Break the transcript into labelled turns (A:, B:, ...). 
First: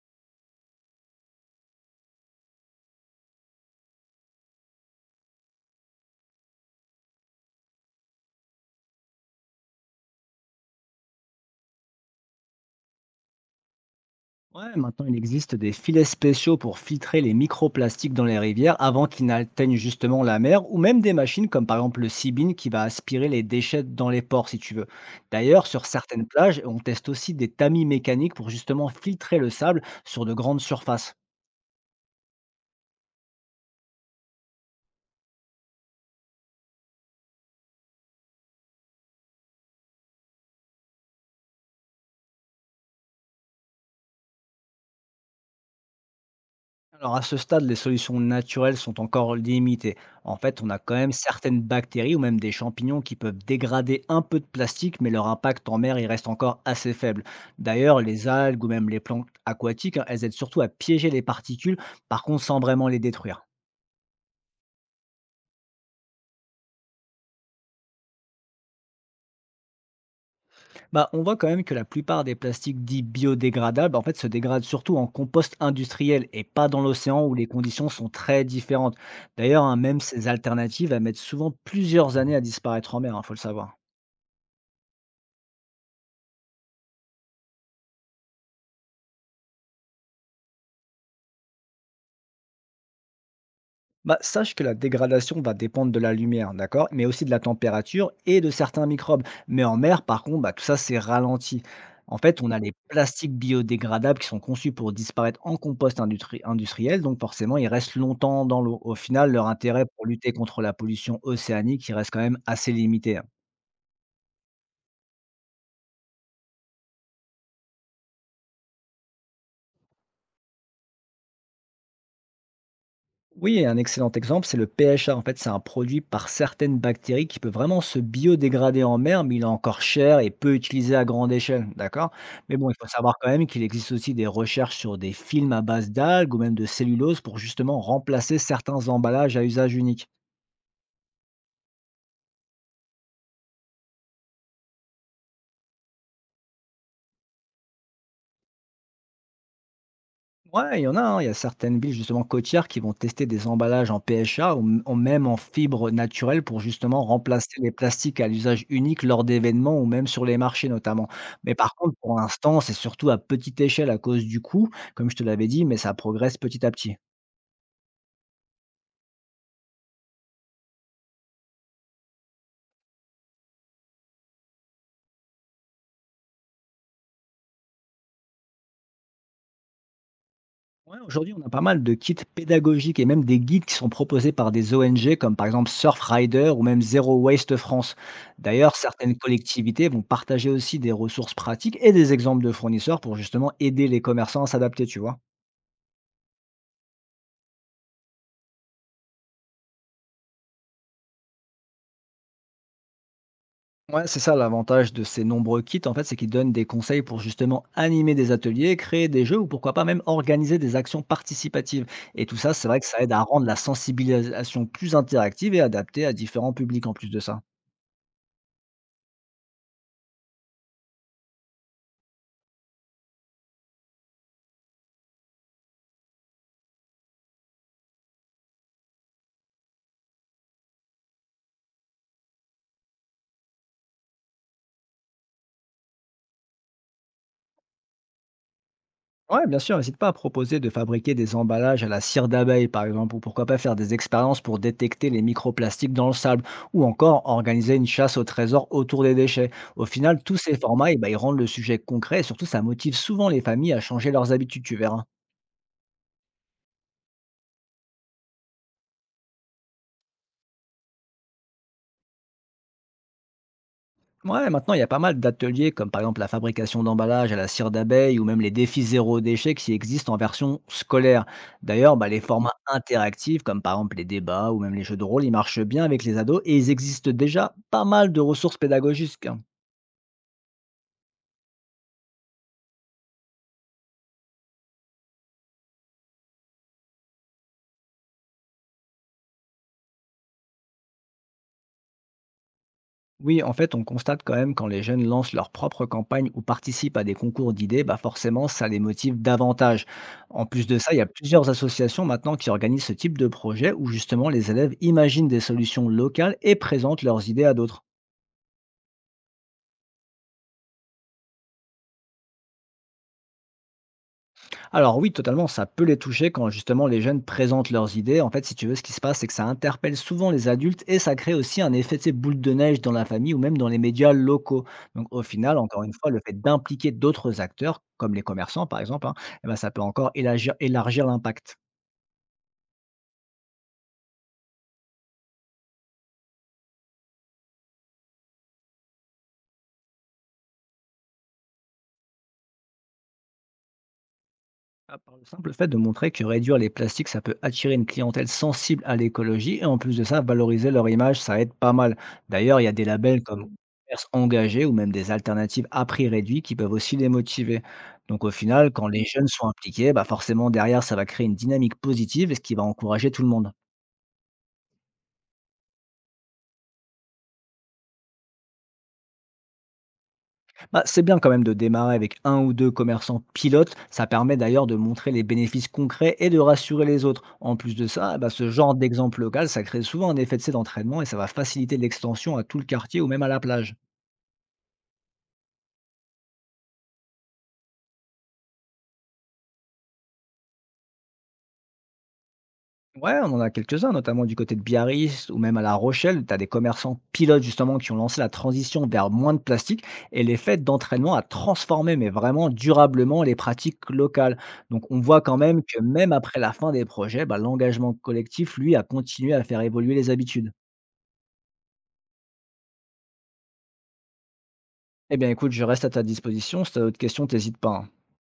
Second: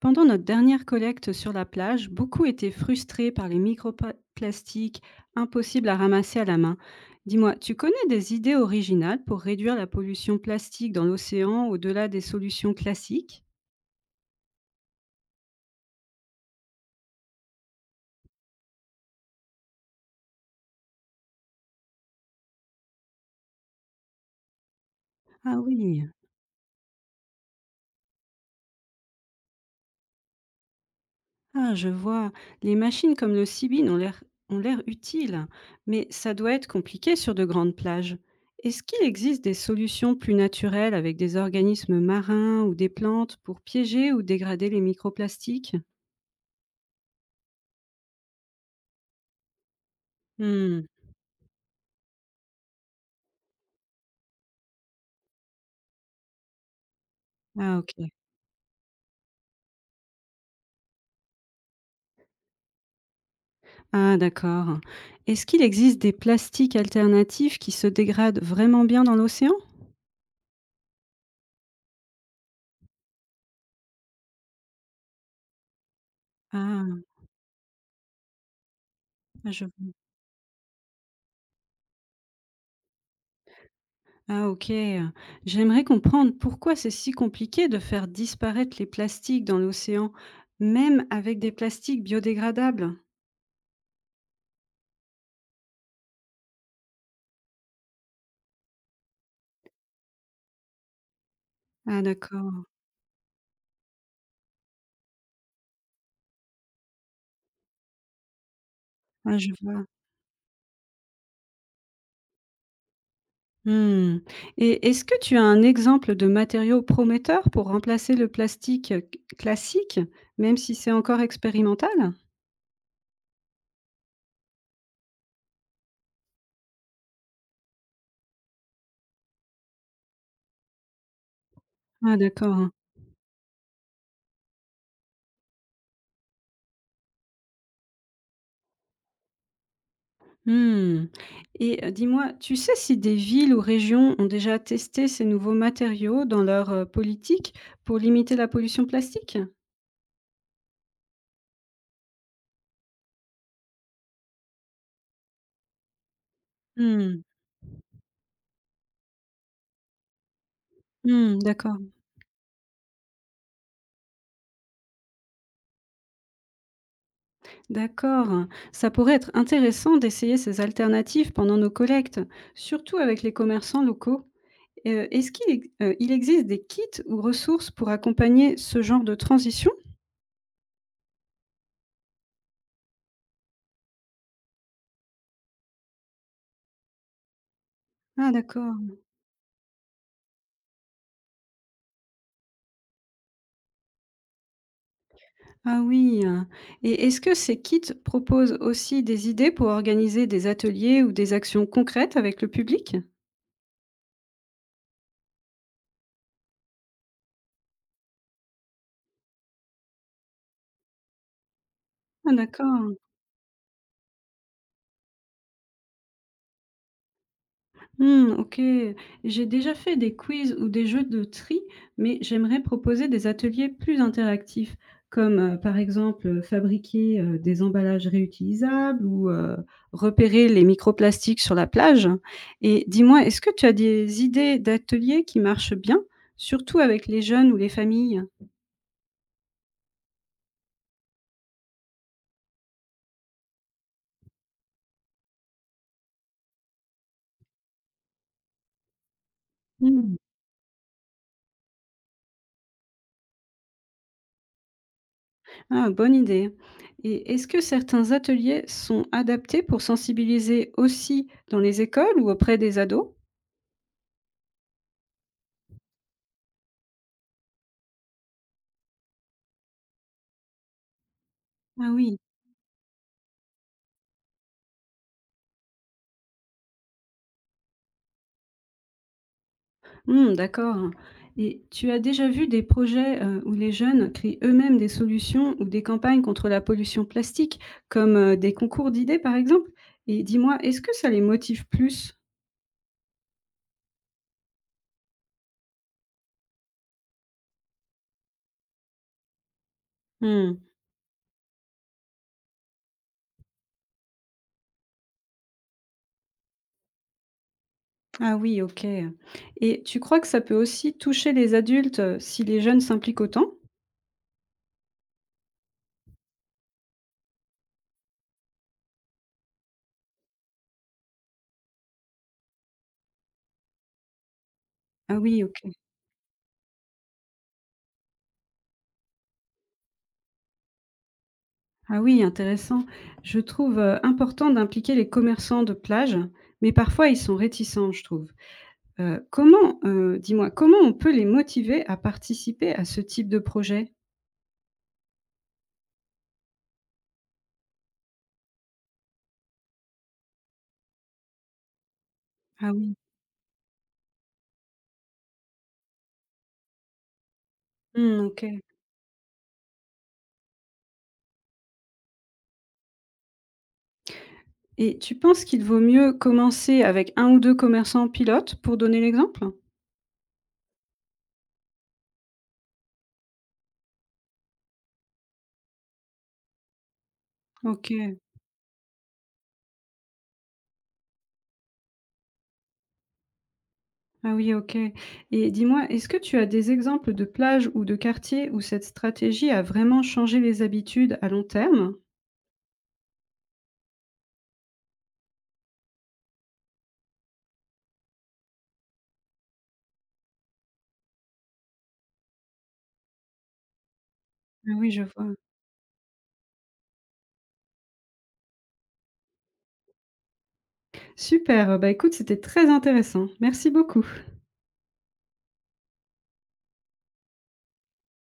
A: Pendant notre dernière collecte sur la plage, beaucoup étaient frustrés par les microplastiques impossibles à ramasser à la main. Dis-moi, tu connais des idées originales pour réduire la pollution plastique dans l'océan au-delà des solutions classiques?
B: Ouais, maintenant il existe des filets spéciaux pour filtrer les microplastiques dans les rivières avant qu'ils n'atteignent justement la mer, ou même des machines comme par exemple le Sibin qui va aspirer les déchets dans les ports si tu veux.
A: Ah
B: D'ailleurs, sur
A: oui.
B: certaines plages, on teste aussi des tamis mécaniques pour justement filtrer le sable sur de grandes surfaces.
A: Ah, je vois. Les machines comme le Sibin ont l'air utiles, mais ça doit être compliqué sur de grandes plages. Est-ce qu'il existe des solutions plus naturelles avec des organismes marins ou des plantes pour piéger ou dégrader les microplastiques?
B: Alors à ce stade, les solutions naturelles sont encore limitées. En fait, on a
A: Hmm.
B: quand même certaines bactéries ou même des champignons qui peuvent dégrader un peu de plastique, mais leur impact en mer, il reste encore assez faible.
A: Ah,
B: D'ailleurs,
A: ok.
B: les algues ou même les plantes aquatiques, hein, elles aident surtout à piéger les particules, par contre sans vraiment les détruire.
A: Ah, d'accord. Est-ce qu'il existe des plastiques alternatifs qui se dégradent vraiment bien dans l'océan?
B: Bah, on voit quand même que la plupart des plastiques dits biodégradables, en fait, se dégradent surtout en compost industriel et pas dans
A: Ah,
B: l'océan où les conditions sont très différentes. D'ailleurs,
A: je
B: hein, même ces alternatives, elles mettent souvent plusieurs années à disparaître en mer, il faut le savoir.
A: Ah OK. J'aimerais comprendre pourquoi c'est si compliqué de faire disparaître les plastiques dans l'océan, même avec des plastiques biodégradables?
B: Bah, sache que la dégradation va dépendre de la lumière, d'accord, mais aussi de la température et de certains microbes. Mais en mer, par contre, bah, tout ça, c'est ralenti.
A: Ah
B: En fait, on a
A: d'accord,
B: les plastiques biodégradables qui sont conçus pour disparaître en compost industriel, donc forcément, ils restent longtemps dans l'eau. Au final,
A: ah
B: leur
A: je vois.
B: intérêt pour lutter contre la pollution océanique, il reste quand même assez limité, hein.
A: Mmh. Et est-ce que tu as un exemple de matériau prometteur pour remplacer le plastique, c classique, même si c'est encore expérimental?
B: Oui, et un excellent exemple, c'est le PHA. En fait, c'est un produit par certaines bactéries qui peut vraiment se biodégrader en mer, mais il est encore cher et peu utilisé à grande échelle, d'accord?
A: Ah
B: Mais bon,
A: d'accord.
B: il faut savoir quand même qu'il existe aussi des recherches sur des films à base d'algues ou même de cellulose pour justement remplacer certains emballages à usage unique.
A: Mmh. Et dis-moi, tu sais si des villes ou régions ont déjà testé ces nouveaux matériaux dans leur, politique pour limiter la pollution plastique?
B: Ouais, il y en a, hein. Il y a certaines villes justement côtières qui vont tester des emballages en PHA ou même en fibre naturelle pour justement
A: Mmh.
B: remplacer les plastiques à l'usage unique lors d'événements ou même sur les marchés notamment.
A: Mmh,
B: Mais par
A: d'accord,
B: contre, pour l'instant, c'est surtout à petite échelle à cause du coût, comme je te l'avais dit, mais ça progresse petit à petit.
A: d'accord. Ça pourrait être intéressant d'essayer ces alternatives pendant nos collectes, surtout avec les commerçants locaux. Est-ce qu'il ex il existe des kits ou ressources pour accompagner ce genre de transition?
B: Ouais, aujourd'hui, on a pas mal de kits pédagogiques et même des guides qui sont proposés par des ONG comme par exemple Surfrider ou même Zero Waste France.
A: Ah
B: D'ailleurs,
A: d'accord.
B: certaines collectivités vont partager aussi des ressources pratiques et des exemples de fournisseurs pour justement aider les commerçants à s'adapter, tu vois.
A: Ah oui, hein. Et est-ce que ces kits proposent aussi des idées pour organiser des ateliers ou des actions concrètes avec le public?
B: Ouais, c'est ça l'avantage de ces nombreux kits, en fait, c'est qu'ils donnent des conseils pour justement animer des ateliers, créer des jeux ou pourquoi pas même organiser des actions participatives. Et
A: Ah
B: tout ça, c'est vrai que
A: d'accord.
B: ça aide à rendre la sensibilisation plus interactive et adaptée à différents publics en plus de ça.
A: Mmh, OK. J'ai déjà fait des quiz ou des jeux de tri, mais j'aimerais proposer des ateliers plus interactifs, comme par exemple fabriquer des emballages réutilisables ou repérer les microplastiques sur la plage. Et dis-moi, est-ce que tu as des idées d'ateliers qui marchent bien, surtout avec les jeunes ou les familles?
B: Ouais, bien sûr, n'hésite pas à proposer de fabriquer des emballages à la cire d'abeille, par exemple, ou pourquoi pas faire des expériences pour détecter les microplastiques dans le sable, ou encore organiser une chasse au trésor autour des déchets. Au
A: Mmh.
B: final, tous ces formats, eh ben, ils rendent le sujet concret et surtout, ça motive souvent les familles à changer leurs habitudes, tu verras.
A: Ah, bonne idée. Et est-ce que certains ateliers sont adaptés pour sensibiliser aussi dans les écoles ou auprès des ados?
B: Ouais, maintenant, il y a pas mal d'ateliers comme par exemple la fabrication d'emballages à la cire d'abeille ou même les défis zéro déchet qui existent en version scolaire.
A: Ah
B: D'ailleurs, bah,
A: oui.
B: les formats interactifs comme par exemple les débats ou même les jeux de rôle, ils marchent bien avec les ados et ils existent déjà pas mal de ressources pédagogiques, hein.
A: Mmh, d'accord. Et tu as déjà vu des projets, où les jeunes créent eux-mêmes des solutions ou des campagnes contre la pollution plastique, comme des concours d'idées, par exemple? Et dis-moi, est-ce que ça les motive plus?
B: Oui, en fait, on constate quand même quand les jeunes lancent leur propre campagne ou participent à des concours d'idées, bah forcément, ça les motive davantage. En
A: Mmh.
B: plus de ça, il y a plusieurs associations maintenant qui organisent ce type de projet où justement les élèves imaginent des solutions locales et présentent leurs idées à d'autres.
A: Ah oui, OK. Et tu crois que ça peut aussi toucher les adultes, si les jeunes s'impliquent autant?
B: Alors oui, totalement, ça peut les toucher quand justement les jeunes présentent leurs idées. En fait, si tu veux, ce qui se passe, c'est que ça interpelle souvent les adultes et ça crée aussi un effet, de sais, boule de neige dans la famille ou même dans les médias locaux. Donc
A: Ah
B: au
A: oui,
B: final,
A: OK.
B: encore une fois, le fait d'impliquer d'autres acteurs, comme les commerçants par exemple, hein, eh ben, ça peut encore élargir l'impact.
A: Ah oui, intéressant. Je trouve important d'impliquer les commerçants de plage, mais parfois ils sont réticents, je trouve. Comment, dis-moi, comment on peut les motiver à participer à ce type de projet?
B: Ah, par le simple fait de montrer que réduire les plastiques, ça peut attirer une clientèle sensible à l'écologie et en plus de ça, valoriser leur image, ça aide pas mal. D'ailleurs, il y
A: Ah
B: a des
A: oui.
B: labels comme Exactement, commerce engagé ou même des alternatives à prix réduit qui peuvent aussi les motiver. Donc
A: Mmh,
B: au
A: OK.
B: final, quand les jeunes sont impliqués, bah forcément derrière, ça va créer une dynamique positive et ce qui va encourager tout le monde.
A: Et tu penses qu'il vaut mieux commencer avec un ou 2 commerçants pilotes pour donner l'exemple?
B: Bah, c'est bien quand même de démarrer avec un ou deux commerçants pilotes. Ça permet d'ailleurs de montrer les bénéfices concrets et de rassurer les autres. En plus de ça,
A: OK.
B: bah, ce genre d'exemple local, ça crée souvent un effet de serre d'entraînement et ça va faciliter l'extension à tout le quartier ou même à la plage.
A: Ah oui, OK. Et dis-moi, est-ce que tu as des exemples de plages ou de quartiers où cette stratégie a vraiment changé les habitudes à long terme?
B: Ouais, on en a quelques-uns, notamment du côté de Biarritz ou même à La Rochelle. Tu as des commerçants pilotes justement qui ont lancé la transition vers moins de plastique et les fêtes d'entraînement à transformer, mais vraiment durablement, les pratiques locales.
A: Ah
B: Donc
A: oui,
B: on
A: je
B: voit
A: vois.
B: quand même que même après la fin des projets, bah, l'engagement collectif, lui, a continué à faire évoluer les habitudes.
A: Super, bah, écoute, c'était très intéressant. Merci beaucoup.
B: Eh bien écoute, je reste à ta disposition. Si tu as d'autres questions, n'hésite pas, hein.